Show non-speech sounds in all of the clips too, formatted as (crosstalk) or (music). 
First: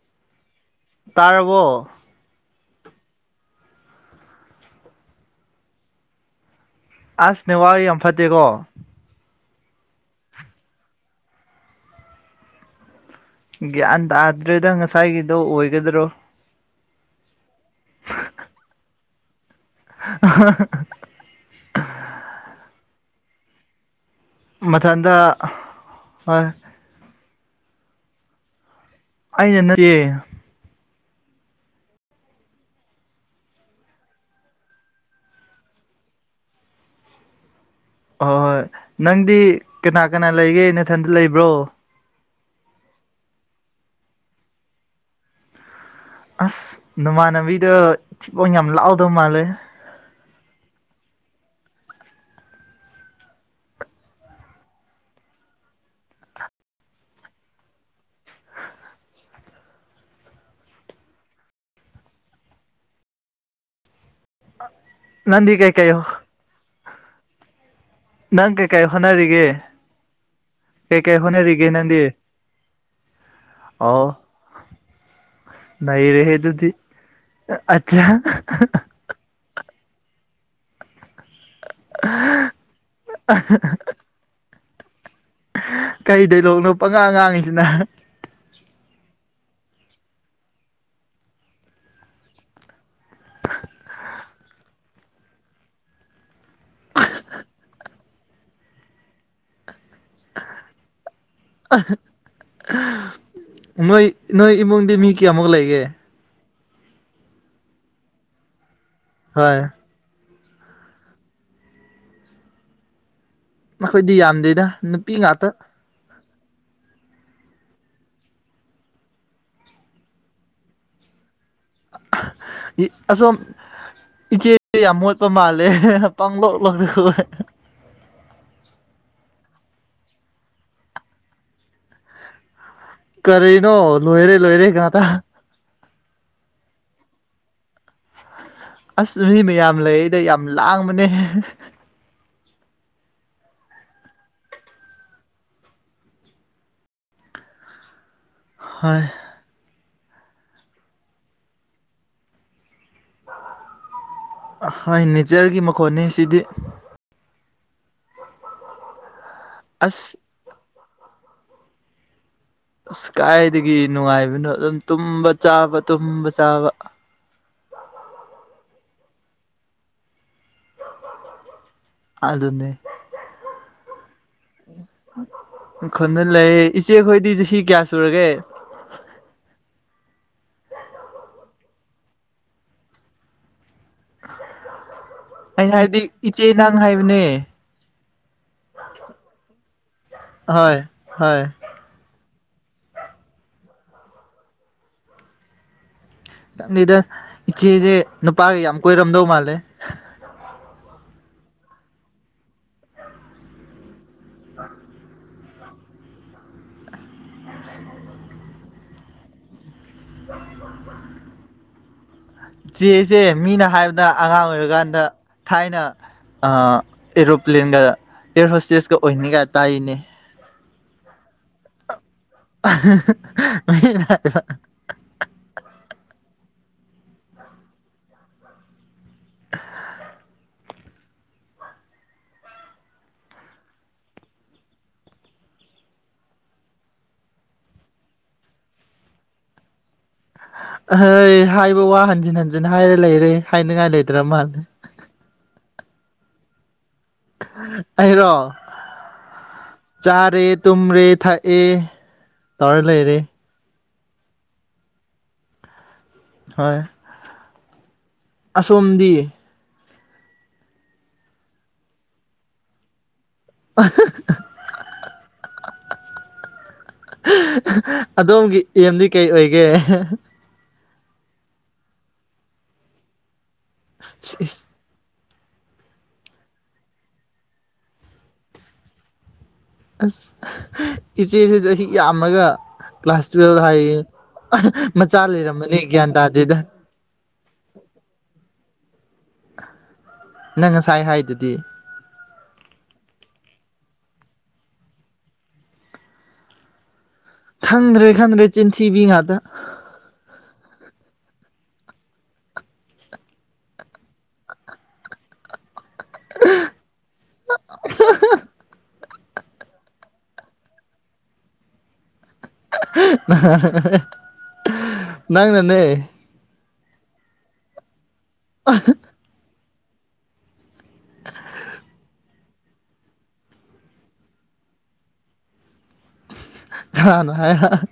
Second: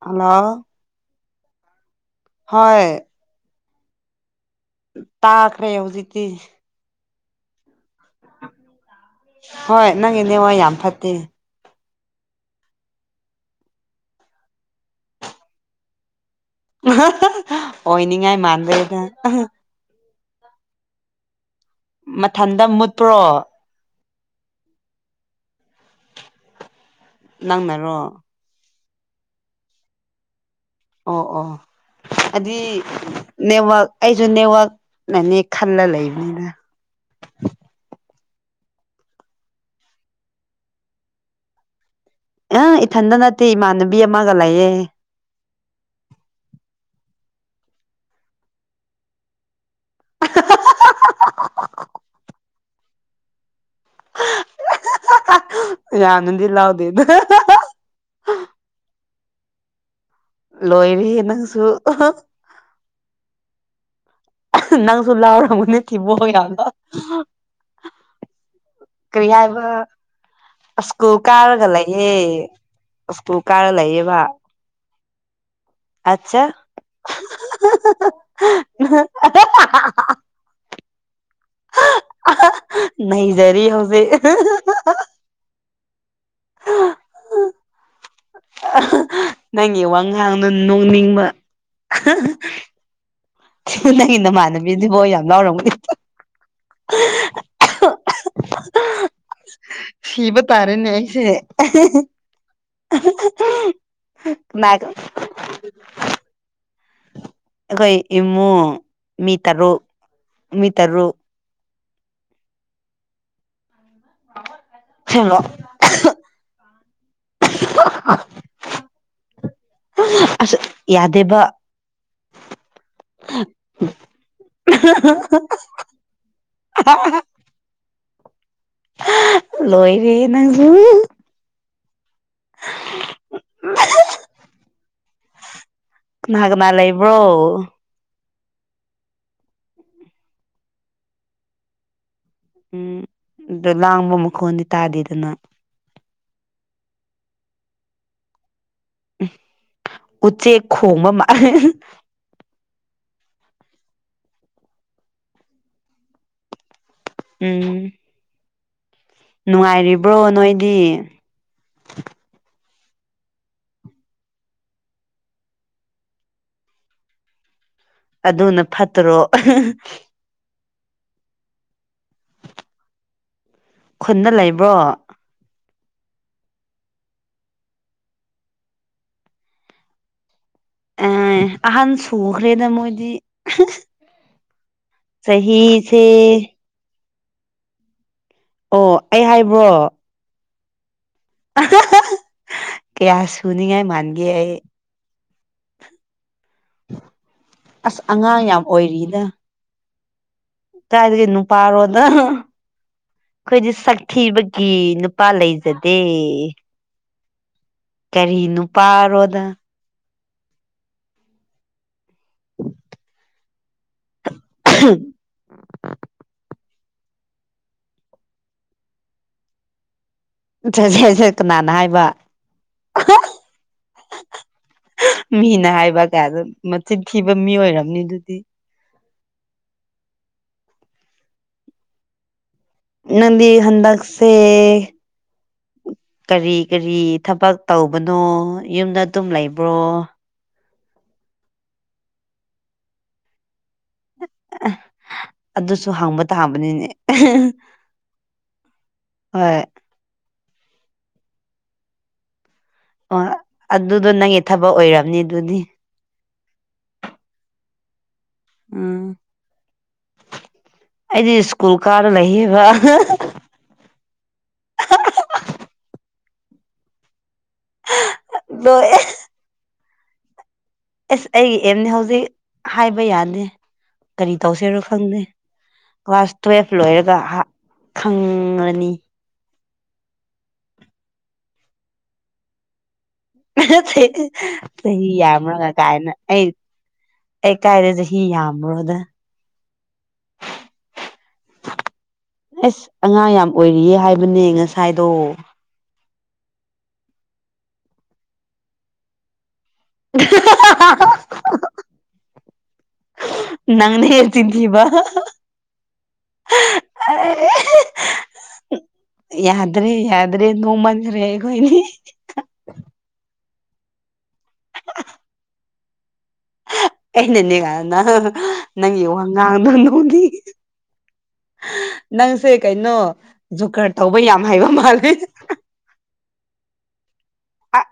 Hello ꯇꯥꯔꯕꯣ ꯍꯣꯏ ꯇꯥꯈ꯭ꯔꯦ ꯍꯧꯖꯤꯛꯇꯤ ꯑꯁ ꯅꯦꯠꯋꯥꯛ ꯌꯥꯝ ꯐꯠꯇꯦꯀꯣ ꯍꯣꯏ ꯅꯪꯒꯤ ꯅꯦꯠꯋꯥꯛ ꯌꯥꯝ ꯐꯠꯇꯦ ꯒ꯭ꯌꯥꯟ ꯇꯥꯗ꯭ꯔꯦꯗ ꯉꯁꯥꯏꯒꯤꯗꯣ ꯑꯣꯏꯒꯗ꯭ꯔꯣ ꯑꯣꯏꯅꯤꯡꯉꯥꯏ ꯃꯥꯟꯗꯦꯗꯥ (unintelligible) ꯃꯊꯟꯇ ꯃꯨꯠꯄ꯭ꯔꯣ ꯃꯊꯟꯗ ꯍꯣꯏ ꯅꯪꯅꯔꯣ ꯑꯩꯅꯥ ꯅꯠꯇꯤꯌꯦ ꯑꯣ ꯑꯣ ꯑꯗꯨꯏ ꯅꯦꯠꯋꯥꯛ ꯑꯩꯁꯨ ꯅꯦꯠꯋꯥꯛꯅꯅꯦ ꯈꯜꯂ ꯂꯩꯕꯅꯤꯗ ꯍꯣꯏ ꯍꯣꯏ ꯅꯪꯗꯤ ꯀꯅꯥ ꯀꯅꯥ ꯂꯩꯒꯦ ꯅꯊꯟꯗ ꯂꯩꯕ꯭ꯔꯣ ꯑ ꯏꯊꯟꯇ ꯅꯠꯇꯦ ꯏꯃꯥꯟꯅꯕꯤ ꯑꯃꯒ ꯂꯩꯌꯦ ꯑꯁ ꯅꯃꯥꯟꯅꯕꯤꯗꯣ ꯊꯤꯕꯣꯡ ꯌꯥꯝ ꯂꯥꯎꯗꯧ ꯃꯥꯜꯂꯦ (unintelligible) ꯌꯦꯝꯅꯗꯤ ꯂꯥꯎꯗꯦꯗ ꯂꯣꯏꯔꯦ ꯍꯦꯅꯪꯁꯨ ꯅꯪꯁꯨ ꯅꯪꯗꯤ ꯂꯥꯎꯔꯝ ꯒꯅꯤ ꯀꯩꯀꯩ ꯊꯤꯕꯣꯡ ꯌꯥꯝꯅ ꯅꯪ ꯀꯩ ꯀꯩ ꯍꯣꯠꯅꯔꯤꯒꯦ ꯑꯁꯀꯨꯜ ꯀꯩꯀꯩ ꯍꯣꯠꯅꯔꯤꯒꯦ ꯀꯥꯔꯒ ꯅꯪꯗꯤ ꯂꯩꯌꯦ ꯑꯁꯀꯨꯜ ꯀꯥꯔ ꯑꯣ ꯂꯩꯌꯦꯕ ꯅꯩꯔꯦꯍꯦ ꯑꯆꯥ ꯑꯗꯨꯗꯤ ꯑꯠꯆꯥ (unintelligible) ꯅꯩꯖꯔꯤ ꯍꯧꯖꯤꯛ ꯀꯔꯤꯗꯂꯣꯅꯣ ꯄꯉꯥꯡ ꯉꯥꯡꯉꯤꯁꯤꯅ ꯅꯪꯒꯤ ꯋꯥ ꯉꯥꯡꯅ ꯅꯣꯛꯅꯤꯡꯕ ꯅꯪꯒꯤ ꯅꯃꯥꯟꯅꯕ ꯕꯤꯗꯤꯕꯣ ꯌꯥꯝ ꯂꯥꯎꯔꯝꯒꯅꯤ ꯁꯤꯕ ꯇꯥꯔꯦꯅꯦ ꯑꯩꯁꯦ ꯅꯣꯏ ꯅꯣꯏ ꯀꯅꯥ ꯏꯃꯨꯡꯗꯤ ꯃꯤ ꯀꯌꯥꯃꯨꯛ ꯂꯩꯒꯦ ꯑꯈꯣꯏ ꯏꯃꯨꯡ ꯃꯤ ꯍꯣꯏ ꯇꯔꯨꯛ ꯃꯤ ꯇꯔꯨꯛ ꯑꯈꯣꯏꯗꯤ ꯌꯥꯝꯗꯦꯗ ꯅꯨꯄꯤ ꯁꯦꯡꯕ ꯉꯥꯛꯇ ꯑꯁ ꯌꯥꯗꯦꯕ ꯑꯁꯣꯝ ꯏꯆꯦꯁꯦ ꯌꯥꯝ ꯃꯣꯠꯄ ꯃꯥꯜꯂꯦ ꯄꯥꯡꯂꯣꯛꯂꯇ (unintelligible) ꯂꯣꯏꯔꯦꯍꯦ ꯅꯪꯖꯨ ꯀꯔꯤꯅꯣ ꯂꯣꯏꯔꯦ ꯂꯣꯏꯔꯦ ꯉꯥꯛꯇꯥ ꯀꯅꯥ ꯀꯅꯥ ꯂꯩꯕ꯭ꯔꯣ ꯑꯁ ꯃꯤ ꯃꯌꯥꯝ ꯂꯩꯌꯦꯗ ꯌꯥꯝ ꯂꯥꯡꯕꯅꯦ ꯎꯝ ꯑꯗ ꯂꯥꯡꯕ ꯃꯈꯣꯟꯗꯤ ꯇꯥꯗꯦꯗꯅ ꯍꯣꯏ ꯎꯆꯦꯛ ꯈꯣꯡꯕ ꯃꯥꯜꯂꯦ ꯍꯥꯏ ꯅꯦꯆꯔꯒꯤ ꯃꯈꯣꯟꯅꯦ ꯁꯤꯗꯤ ꯎꯝ ꯑꯁ ꯅꯨꯡꯉꯥꯏꯔꯤꯕ꯭ꯔꯣ ꯅꯣꯏꯗꯤ ꯑꯁ ꯀꯥꯏꯗꯒꯤ ꯅꯨꯡꯉꯥꯏꯕꯅꯣ ꯑꯗꯨꯝ ꯇꯨꯝꯕ ꯆꯥꯕ ꯇꯨꯝꯕ ꯆꯥꯕ ꯑꯗꯨꯅ ꯐꯠꯇ꯭ꯔꯣ ꯑꯥꯍ ꯍ ꯑꯗꯨꯅꯦ ꯈꯨꯟꯗ ꯂꯩꯕ꯭ꯔꯣ ꯈꯨꯟꯗ ꯂꯩ ꯏꯆꯦꯈꯣꯏꯗꯤ ꯆꯍꯤ ꯀꯌꯥ ꯁꯨꯔꯒꯦ ꯑꯦ ꯑꯍꯟ ꯁꯨꯈ꯭ꯔꯦꯗ ꯃꯣꯏꯗꯤ ꯑꯩꯅ ꯍꯥꯏꯗꯤ ꯆꯍꯤꯁꯦ ꯏꯆꯦ ꯅꯪ ꯍꯥꯏꯕꯅꯦ ꯑꯣ ꯑꯩ ꯍꯥꯏꯕ꯭ꯔꯣ ꯍꯣꯏ ꯍꯣꯏ (unintelligible) ꯀꯌꯥ ꯁꯨꯅꯤꯉꯥꯏ ꯃꯥꯟꯒꯦ ꯑꯩ ꯇꯟꯅꯤꯗ ꯏꯆꯦꯁꯦ ꯑꯁ ꯑꯉꯥꯡ ꯅꯨꯄꯥꯒ ꯌꯥꯝ ꯑꯣꯏꯔꯤꯗ ꯀꯣꯏꯔꯝꯗꯧ ꯃꯥꯜꯂꯦ ꯀꯥꯏꯗꯒꯤ ꯅꯨꯄꯥꯔꯣꯗ ꯑꯈꯣꯏꯗꯤ ꯁꯛ ꯊꯤꯕꯒꯤ ꯅꯨꯄꯥ ꯂꯩꯖꯗꯦ ꯀꯔꯤ ꯅꯨꯄꯥꯔꯣꯗ ꯆꯦꯁꯦ ꯃꯤꯅ ꯍꯥꯏꯕꯗ ꯑꯉꯥꯡ ꯑꯣꯏꯔꯀꯥꯟꯗ ꯊꯥꯏꯅ ꯑ ꯑꯦꯔꯣꯄ꯭ꯂꯦꯟꯒ ꯑꯦꯌ꯭ꯔ ꯍꯣꯁꯇꯦꯁꯀ ꯑꯣꯏꯅꯤꯒꯥꯏ ꯇꯥꯏꯅꯦ (unintelligible) ꯀꯅꯥꯅ ꯍꯥꯏꯕ (unintelligible) ꯃꯤꯅ ꯍꯥꯏꯕ ꯃꯤꯅ ꯍꯥꯏꯕ ꯀꯥꯏꯅ ꯃꯆꯤꯟ ꯊꯤꯕ ꯃꯤ ꯑꯣꯏꯔꯝꯅꯤꯗꯨꯗꯤ ꯅꯪꯗꯤ ꯍꯟꯗꯛꯁꯦ ꯀꯔꯤ ꯀꯔꯤ ꯊꯕꯛ ꯇꯧꯕꯅꯣ ꯌꯨꯝꯗ ꯑꯗꯨꯝ ꯂꯩꯕ꯭ꯔꯣ ꯑꯍꯩ ꯍꯥꯏꯕ ꯋꯥ ꯍꯟꯖꯤꯟ ꯍꯟꯖꯤꯟ ꯍꯥꯏꯔ ꯂꯩꯔꯦ ꯍꯥꯏꯅꯤꯡꯉꯥꯏ ꯂꯩꯗ꯭ꯔ ꯃꯥꯜꯂꯦ꯫ ꯑꯗꯨꯁꯨ ꯍꯪꯕ ꯇꯥꯕꯅꯤꯅꯦ꯫ ꯑꯩꯔꯣ ꯍꯣꯏ ꯆꯥꯔꯦ ꯇꯨꯝꯔꯦ ꯊꯛꯑꯦ꯫ ꯇꯧꯔ ꯂꯩꯔꯦ ꯑꯣ ꯑꯗꯨꯗꯣ ꯅꯪꯒꯤ ꯊꯕꯛ ꯑꯣꯏꯔꯝꯅꯤ ꯑꯗꯨꯗꯤ ꯍꯣꯏ ꯎꯝ ꯑꯁꯣꯝꯗꯤ ꯑꯩꯗꯤ ꯁ꯭ꯀꯨꯜ ꯀꯥꯔ ꯂꯩꯌꯦꯕ ꯑꯍ ꯍ꯫ ꯑꯍ (unintelligible) (unintelligible) ꯑꯗꯣꯝꯒꯤ ꯂꯣꯏ ꯑꯦꯝꯗꯤ ꯀꯩ ꯑꯣꯏꯒꯦ꯫ ꯑꯁ ꯑꯩꯒꯤ ꯑꯦꯝꯗꯤ ꯍꯧꯖꯤꯛ ꯍꯥꯏꯕ ꯌꯥꯗꯦ ꯀꯔꯤ ꯇꯧꯁꯤꯔꯣ ꯈꯪꯗꯦ ꯀ꯭ꯂꯥꯁ ꯇꯨꯋꯦꯜꯐ ꯂꯣꯏꯔꯒ ꯈꯪꯪꯉꯅꯤ꯫ ꯑꯁ (unintelligible) ꯏꯆꯦꯁꯤ ꯆꯍꯤ ꯌꯥꯝꯃꯒ꯫ ꯀ꯭ꯂꯥꯁ ꯇꯨꯌꯦꯜꯕ ꯍꯥꯏꯌꯦ ꯆꯍꯤ ꯃꯆꯥ ꯌꯥꯝꯔꯒ ꯂꯩꯔꯝꯃꯅꯤ ꯒ꯭ꯌꯥꯟ ꯀꯥꯏꯅ ꯑꯩ ꯇꯥꯗꯦꯗ꯫ ꯑꯩ ꯀꯥꯏꯗ ꯆꯍꯤ ꯌꯥꯝꯕ꯭ꯔꯣꯗ ꯅꯪ ꯉꯁꯥꯏ ꯍꯥꯏꯗꯨꯗꯤ꯫ ꯑꯁ ꯑꯉꯥꯡ ꯌꯥꯝ ꯑꯣꯏꯔꯤꯌꯦ ꯍꯥꯏꯕꯅꯦ ꯉꯁꯥꯏꯗꯣ꯫ ꯈꯪꯗ꯭ꯔꯦ ꯈꯪꯗ꯭ꯔꯦ ꯆꯤꯟꯊꯤꯕꯤ ꯉꯥꯛꯇ꯫ (unintelligible) ꯅꯪꯅꯦ ꯆꯤꯟꯊꯤꯕ (unintelligible) ꯑꯦ (unintelligible) ꯌꯥꯗ꯭ꯔꯦ ꯌꯥꯗ꯭ꯔꯦ ꯅꯣꯛꯃꯟꯈ꯭ꯔꯦ ꯑꯩꯈꯣꯏꯅꯤ꯫ (unintelligible) ꯅꯪꯅꯅꯦ ꯑꯩꯅꯅꯦ ꯀꯥꯏꯅ (unintelligible) ꯅꯪꯒꯤ ꯋꯉꯥꯡꯗꯨ ꯅꯣꯛꯅꯤꯡꯉꯦ꯫꯫ ꯅꯪꯁꯦ ꯀꯩꯅꯣ ꯖꯨꯀꯔ ꯇꯧꯕ ꯌꯥꯝ ꯍꯩꯕ ꯃꯥꯂꯦ꯫ ꯀꯅꯥꯅ ꯍꯥꯏꯕ (unintelligible)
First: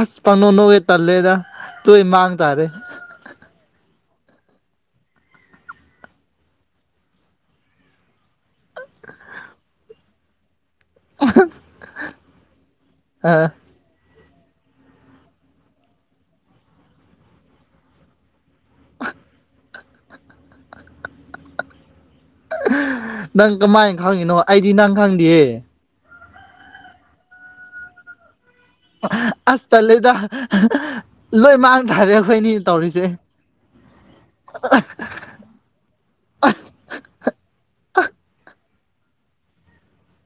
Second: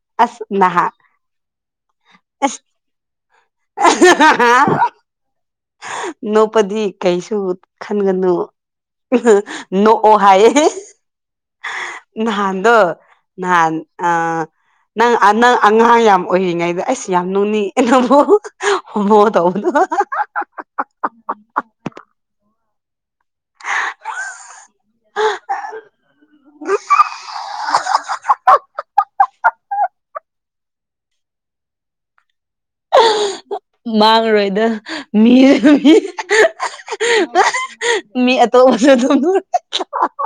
ꯑꯁ ꯄꯪꯅꯣꯛ ꯅꯣꯛꯑꯦ ꯇꯜꯂꯦꯗ ꯂꯣꯏ ꯃꯥꯡ ꯑꯁ ꯇꯥꯔꯦ꯫ (unintelligible) ꯅꯣꯛꯄꯗꯤ ꯀꯩꯁꯨ ꯈꯟꯒꯅꯨ ꯅꯣꯛꯑꯣ ꯍꯥꯏꯌꯦ ꯅꯍꯥꯟꯗꯣ ꯑ ꯅꯍꯥꯟ ꯑ ꯅꯪ ꯅꯪ ꯑꯉꯥꯡ ꯌꯥꯝ ꯑꯣꯏꯔꯤꯉꯩꯗ ꯑꯩꯁ ꯌꯥꯝ ꯅꯣꯛꯅꯤꯡ (unintelligible) ꯍꯣꯃꯣ ꯇꯧꯕꯗꯣ ꯅꯪ ꯀꯃꯥꯏꯅ ꯈꯪꯉꯤꯅꯣ ꯑꯩꯗꯤ ꯅꯪ ꯈꯪꯗꯦꯌꯦ ꯑꯁ ꯇꯜꯂꯦꯗ ꯂꯣꯏ ꯃꯥꯡ ꯇꯥꯔꯦ ꯑꯩꯈꯣꯏꯅꯤ ꯇꯧꯔꯤꯁꯦ ꯃꯥꯡꯔꯣꯏꯗ ꯃꯤ ꯃꯤ (unintelligible) (unintelligible) ꯃꯤ ꯑꯇꯣꯞꯄꯁꯨ (unintelligible)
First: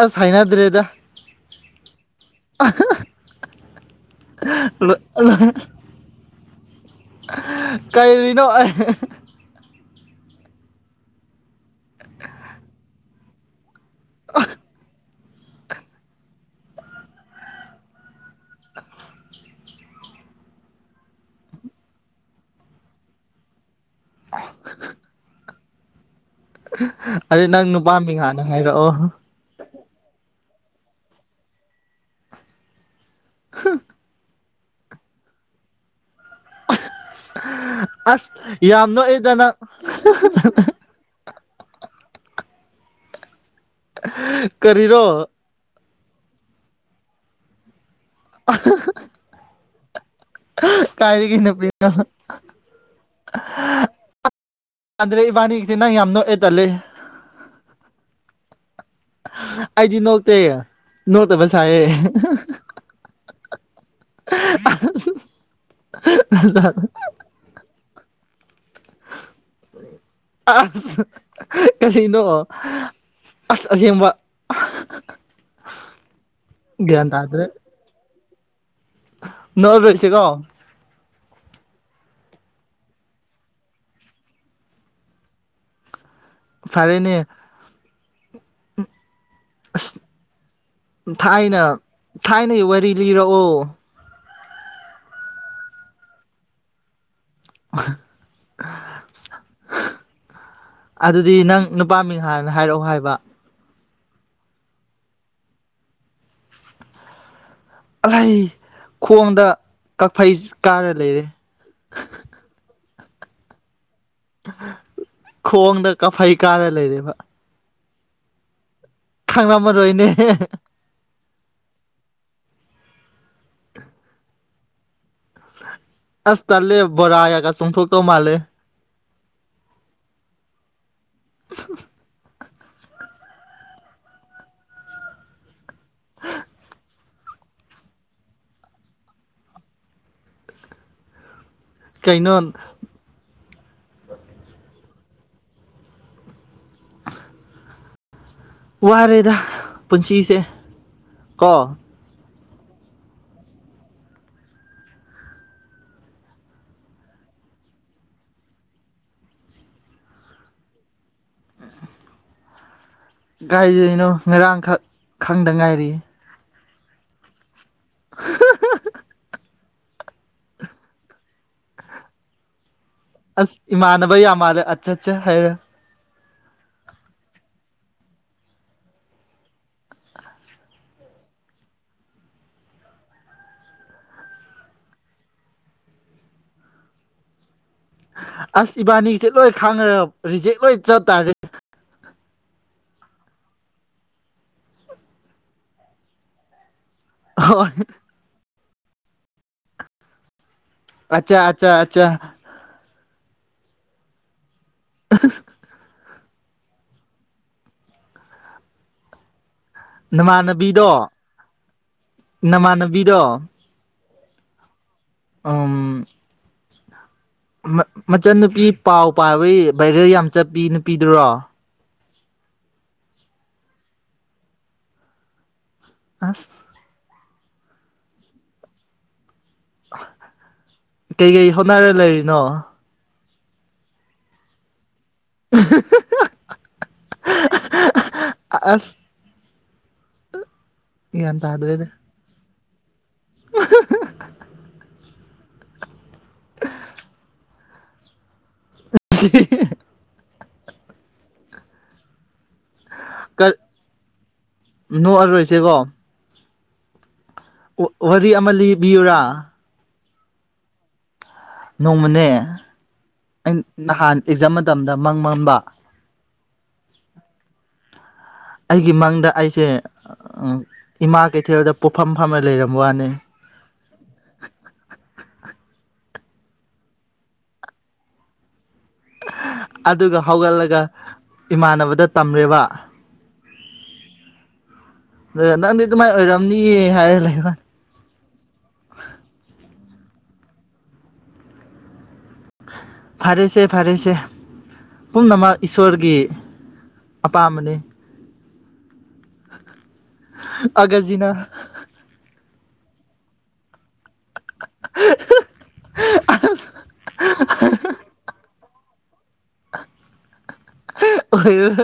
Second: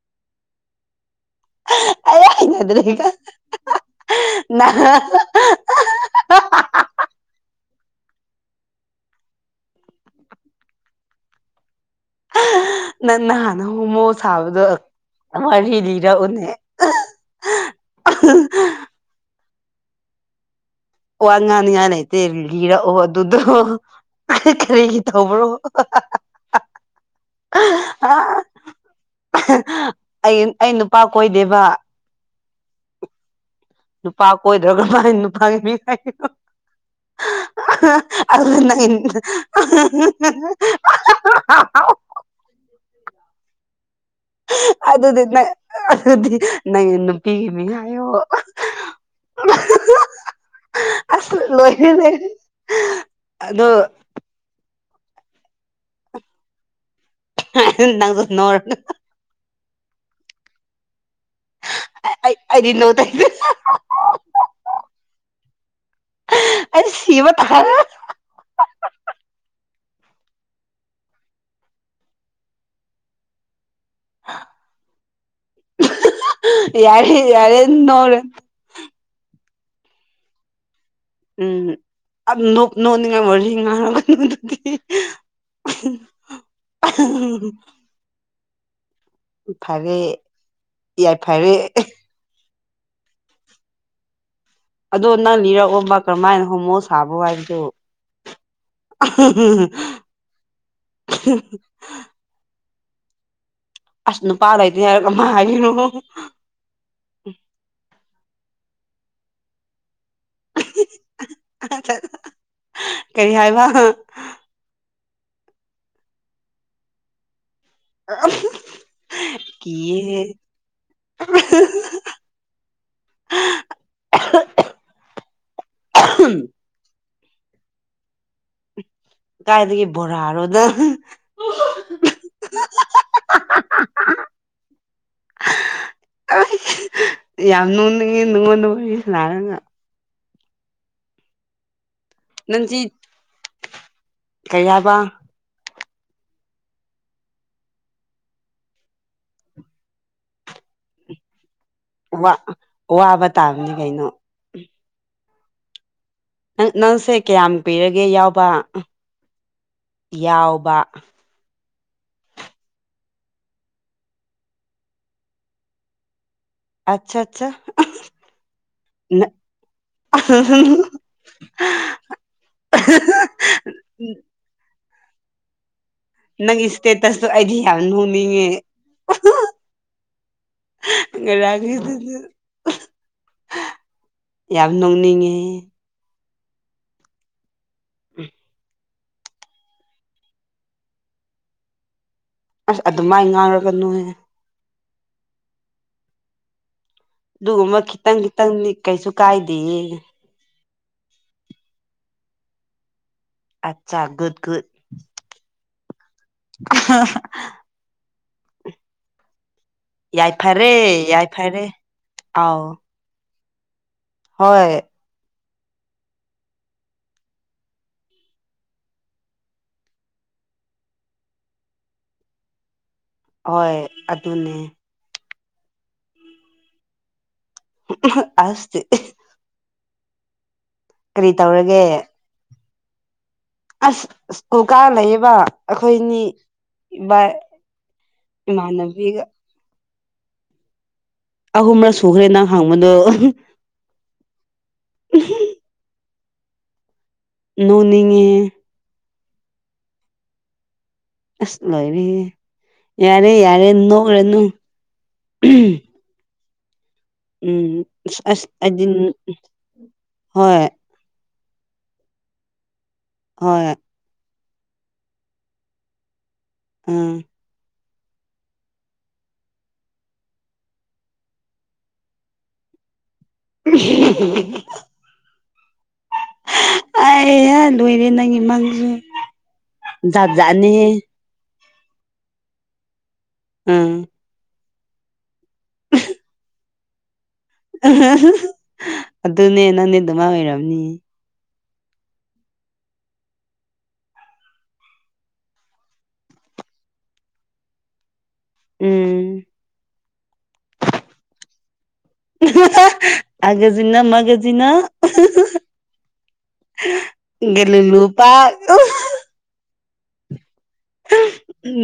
ꯑꯁ ꯍꯩꯅꯗ꯭ꯔꯦꯗ (unintelligible) ꯅꯍꯥꯟ (unintelligible) (unintelligible) ꯀꯩꯔꯤꯅꯣ (unintelligible) ꯅꯪꯅ ꯍꯟꯅꯥ ꯍꯨꯃꯣ ꯁꯥꯕꯗꯣ ꯋꯥꯔꯤ ꯂꯤꯔꯛꯎꯅꯦ (unintelligible) ꯋꯥ ꯉꯥꯡꯅꯤꯡꯉꯥꯏ ꯂꯩꯇꯦ ꯂꯤꯔꯛꯑꯣ ꯑꯗꯨꯗꯣ (unintelligible) ꯀꯔꯤꯒꯤ ꯇꯧꯕ꯭ꯔꯣ (unintelligible) ꯑꯗꯣ ꯅꯪ ꯅꯨꯄꯥ ꯃꯤꯡ ꯍꯥꯅꯥ ꯍꯥꯏꯔꯛꯑꯣ (unintelligible) ꯑꯩ ꯑꯩ ꯅꯨꯄꯥ ꯀꯣꯏꯗꯦꯕ ꯅꯨꯄꯥ ꯀꯣꯏꯗ꯭ꯔꯒ ꯀꯃꯥꯏ ꯅꯨꯄꯥꯒꯤ ꯃꯤꯡ (unintelligible) ꯑꯁ ꯌꯥꯝ ꯅꯣꯛꯑꯦꯗ (unintelligible) ꯅꯪ (unintelligible) ꯀꯔꯤꯔꯣ ꯑꯗꯨꯗꯤ ꯅꯪ ꯑꯗꯨꯗꯤ ꯅꯪꯒꯤ ꯅꯨꯄꯤꯒꯤ ꯃꯤꯡ ꯍꯥꯏꯌꯣ꯫ (unintelligible) (unintelligible) ꯑꯁ ꯀꯥꯏꯗꯒꯤ ꯅꯨꯄꯤꯅꯣ ꯂꯣꯏꯅꯦ ꯑꯗꯣ, ꯌꯥꯗ꯭ꯔꯦ ꯏꯕꯥꯅꯤꯒꯤꯁꯦ ꯅꯪ ꯌꯥꯝ ꯅꯣꯛꯑꯦ ꯇꯜꯂꯦ꯫ ꯅꯪꯁꯨ ꯅꯣꯔꯗ (unintelligible) ꯑꯩꯗꯤ ꯅꯣꯛꯇꯦ ꯅꯣꯛꯇꯕ ꯁꯥꯏꯌꯦ꯫ ꯑꯩ ꯑꯩꯗꯤ ꯅꯣꯛꯇꯦ꯫ ꯑꯩ ꯁꯤꯕ ꯇꯥꯔꯦ꯫ ꯑꯁ ꯀꯔꯤꯅꯣ ꯑꯁ ꯑꯁꯦꯡꯕ꯫ ꯒ꯭ꯌꯥꯟ ꯌꯥꯔꯦ ꯇꯥꯗ꯭ꯔꯦ ꯌꯥꯔꯦ ꯅꯣꯛꯔꯣꯏ꯫ ꯅꯣꯛꯔꯣꯏꯁꯦ ꯀꯣ꯫ ꯎꯝ ꯅꯣꯛꯅꯤꯡꯉꯥꯏ ꯋꯥꯔꯤ ꯉꯥꯡꯔꯛꯒꯅꯨ ꯗꯨꯗꯤ꯫ ꯐꯔꯦꯅꯦ (unintelligible) ꯐꯔꯦ ꯌꯥꯏ ꯐꯔꯦ꯫ ꯊꯥꯏꯅꯩ ꯋꯥꯔꯤ ꯂꯤꯔꯛꯑꯣ꯫ ꯑꯗꯣ ꯅꯪ ꯂꯤꯔꯛꯑꯣꯕ ꯀꯔꯝꯃꯥꯏꯅ ꯍꯣꯃꯣ ꯁꯥꯕ꯭ꯔꯣ ꯍꯥꯏꯕ ꯑꯗꯨꯗꯤ ꯅꯪ (unintelligible) ꯅꯨꯄꯥ ꯃꯤꯡ ꯍꯥꯟꯅ ꯍꯥꯏꯔꯛꯑꯣ ꯍꯥꯏꯕ꯫ ꯑꯁ ꯅꯨꯄꯥ ꯂꯩꯇꯦ ꯍꯥꯏꯔꯒ ꯀꯃꯥꯏ ꯍꯥꯏꯅꯣ ꯑꯜꯂꯩ ꯈꯣꯡꯗ ꯀꯛꯐꯩ ꯀꯥꯔ ꯂꯩꯔꯦ꯫ ꯀꯩ ꯍꯥꯏꯕ? ꯈꯣꯡꯗ ꯀꯐꯩ ꯀꯥꯔ ꯂꯩꯔꯦꯕ꯫ (unintelligible) ꯈꯪꯂꯝꯃꯔꯣꯏꯅꯦ꯫ ꯀꯤꯌꯦ ꯑꯁ ꯇꯜꯂꯦ ꯕꯣꯔꯥꯒꯒ ꯆꯣꯡꯊꯣꯛꯀꯧ ꯃꯥꯜꯂꯦ꯫ ꯀꯥꯏꯗꯒꯤ ꯕꯣꯔꯥꯔꯣꯗ꯫ (inaudible) ꯌꯥꯝ ꯅꯣꯡꯅꯤꯡꯉꯤ ꯉꯣꯟꯗ ꯋꯥꯔꯤ ꯁꯥꯟꯅꯔꯒ꯫ ꯀꯩꯅꯣ ꯅꯟꯖꯤꯠ ꯀꯩ ꯍꯥꯏꯕ? ꯋꯥꯔꯦꯗ ꯄꯨꯟꯁꯤꯁꯦ ꯀꯣ? ꯋꯥ ꯋꯥꯕ ꯇꯥꯕꯅꯤ ꯀꯩꯅꯣ꯫ ꯅꯪ ꯅꯪꯁꯦ ꯀꯌꯥꯝ ꯀꯨꯏꯔꯒꯦ ꯌꯥꯎꯕ ꯌꯥꯎꯕ? ꯀꯥꯏꯗꯩꯅꯣ ꯉꯔꯥꯡ ꯈꯛ ꯈꯪꯗ ꯉꯥꯏꯔꯤ꯫ ꯑꯆꯥ ꯑꯆꯥ (unintelligible) ꯅ (unintelligible) ꯑꯁ ꯏꯃꯥꯟꯅꯕ ꯌꯥꯝ ꯃꯥꯜꯂꯦ ꯑꯠꯆꯥ ꯆꯥ ꯍꯥꯏꯔ꯫ ꯅꯪꯒꯤ ꯏꯁꯇꯦꯇꯁꯇꯣ ꯑꯩꯗꯤ ꯌꯥꯝ ꯅꯣꯅꯤꯡꯉꯦ꯫ ꯉꯔꯥꯡꯒꯤꯗꯨꯗꯤ꯫ ꯌꯥꯝ ꯅꯣꯛꯅꯤꯡꯉꯦ꯫ ꯑꯁ ꯏꯕꯥꯅꯤꯒꯤꯁꯦ ꯂꯣꯏ ꯈꯥꯡꯔꯒ ꯔꯤꯖꯦꯛ ꯂꯣꯏ ꯆꯠꯇꯥꯥꯔꯦ꯫ ꯑꯁ ꯑꯗꯨꯃꯥꯏꯅ ꯉꯥꯡꯔꯛꯒꯅꯨꯍꯦ꯫ ꯍꯣꯏ ꯑꯗꯨꯒꯨꯝꯕ ꯈꯤꯇꯪ ꯈꯤꯇꯪꯗꯤ ꯀꯩꯁꯨ ꯀꯥꯏꯗꯦꯌꯦ꯫ ꯑꯆꯥ ꯑꯆꯥ ꯑꯆꯥ꯫ ꯑꯠꯆꯥ ꯒꯨꯠ ꯒꯨꯠ ꯌꯥꯏꯐꯔꯦ ꯅꯃꯥꯟꯅꯕꯤꯗꯣ ꯌꯥꯏꯐꯔꯦ ꯑꯥꯎ ꯅꯃꯥꯟꯅꯕꯤꯗꯣ ꯍꯣꯏ ꯎꯝ ꯃꯆꯟꯅꯨꯄꯤ ꯄꯥꯎ ꯄꯥꯕꯩ ꯚꯥꯏꯔꯦꯜ ꯌꯥꯝ ꯆꯠꯄꯤ ꯅꯨꯄꯤꯗꯨꯔꯣ ꯍꯣꯏ ꯑꯗꯨꯅꯦ ꯑꯁ ꯑꯁ ꯇꯤ ꯀꯔꯤ ꯀꯩꯀꯩ ꯇꯧꯔꯒꯦ ꯍꯣꯠꯅꯔ ꯂꯩꯔꯤꯅꯣ ꯑꯁ ꯁ꯭ꯀꯨꯜ ꯀꯥꯔ ꯂꯩꯌꯦꯕ ꯑꯩꯈꯣꯏꯅꯤ ꯚꯥꯏ ꯑꯁ ꯏꯃꯥꯟꯅꯕꯤꯒ ꯒ꯭ꯌꯥꯟ ꯇꯥꯗ꯭ꯔꯦꯗ ꯑꯍꯨꯝꯔꯛ ꯁꯨꯈ꯭ꯔꯦ ꯅꯪ ꯍꯡꯕꯗꯣ (unintelligible) ꯅꯣꯛꯅꯤꯡꯉꯤꯍꯦ (unintelligible) ꯑꯁ ꯂꯣꯏꯔꯦ ꯌꯥꯔꯦ ꯌꯥꯔꯦ ꯅꯣꯛꯔꯅꯨ ꯅꯣꯛꯑꯔꯣꯏꯁꯦꯀꯣ ꯎꯝ ꯋꯥꯔꯤ ꯑꯁ ꯑꯃ ꯑꯩꯗꯤ ꯂꯤꯕꯤꯌꯨꯔꯥ ꯍꯣꯏ ꯅꯣꯡꯃꯅꯦ ꯑꯩ ꯍꯣꯏ ꯅꯍꯥꯟ ꯑꯦꯛꯖꯥꯝ ꯃꯇꯝꯗ ꯃꯪ ꯃꯡꯕ ꯎꯝ ꯑꯩꯒꯤ ꯃꯪꯗ ꯑꯩꯁꯦ ꯏꯃꯥ ꯀꯩꯊꯦꯜꯗ ꯄꯣꯛꯐꯝ ꯐꯝꯔꯂꯩꯔꯝꯕ ꯋꯥꯅꯤ (unintelligible) ꯑꯩ ꯍꯥ ꯂꯣꯏꯔꯦ ꯅꯪꯒꯤ ꯃꯡꯁꯨ ꯑꯗꯨꯒ ꯍꯧꯒꯠꯂꯒ ꯏꯃꯥꯟꯅꯕꯗ ꯇꯝꯔꯦꯕ ꯎꯝ ꯅꯪꯗꯤ ꯑꯗꯨꯃꯥꯏꯅ ꯑꯣꯏꯔꯝꯅꯤꯌꯦ ꯍꯥꯏꯔ ꯂꯩꯕ ꯑꯗꯨꯅꯦ ꯅꯪꯗꯤ ꯑꯗꯨꯃꯥꯏ ꯑꯣꯏꯔꯝꯅꯤ ꯐꯔꯦꯁꯦ ꯐꯔꯦꯁꯦ ꯄꯨꯝꯅꯃꯛ ꯏꯁꯣꯔꯒꯤ ꯑꯄꯥꯝꯕꯅꯤ ꯎꯝ ꯑꯒꯖꯤꯅ ꯑꯒꯖꯤꯅ ꯃꯥꯛ (unintelligible)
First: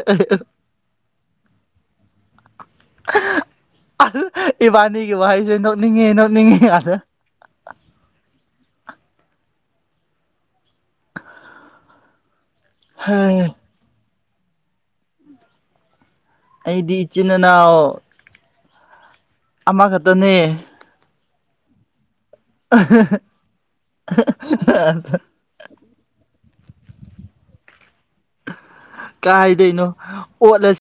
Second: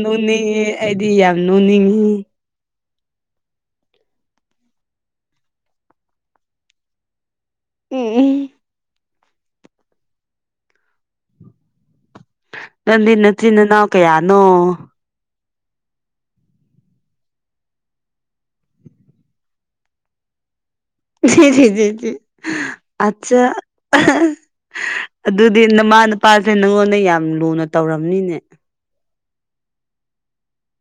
ꯅꯣꯛꯅꯤꯡꯉꯦ ꯑꯩꯗꯤ ꯌꯥꯝ ꯅꯣꯅꯤꯛꯉꯦ ꯑ ꯏꯕꯥꯅꯤꯒꯤ ꯋꯥꯍꯩꯁꯦ ꯅꯣꯛꯅꯤꯡꯉꯤ ꯅꯣꯛꯅꯤꯡꯉꯤ ꯑꯗ ꯎꯝ ꯎꯝ ꯅꯪꯗꯤ ꯅꯆꯤꯟ ꯑꯩꯗꯤ ꯅꯅꯥꯎ ꯀꯌꯥꯅꯣ ꯑꯩꯗꯤ ꯏꯆꯤꯟ ꯏꯅꯥꯎ ꯑꯃꯈꯛꯇꯅꯦ ꯑꯆꯥ ꯑꯗꯨꯗꯤ ꯅꯃꯥ ꯅꯨꯄꯥꯁꯦ ꯅꯪꯉꯣꯟꯗ ꯌꯥꯝ ꯂꯨꯅ ꯇꯧꯔꯝꯅꯤꯅꯦ ꯀꯥꯥꯏꯗꯩꯅꯣ ꯑꯣꯠꯂꯁꯤ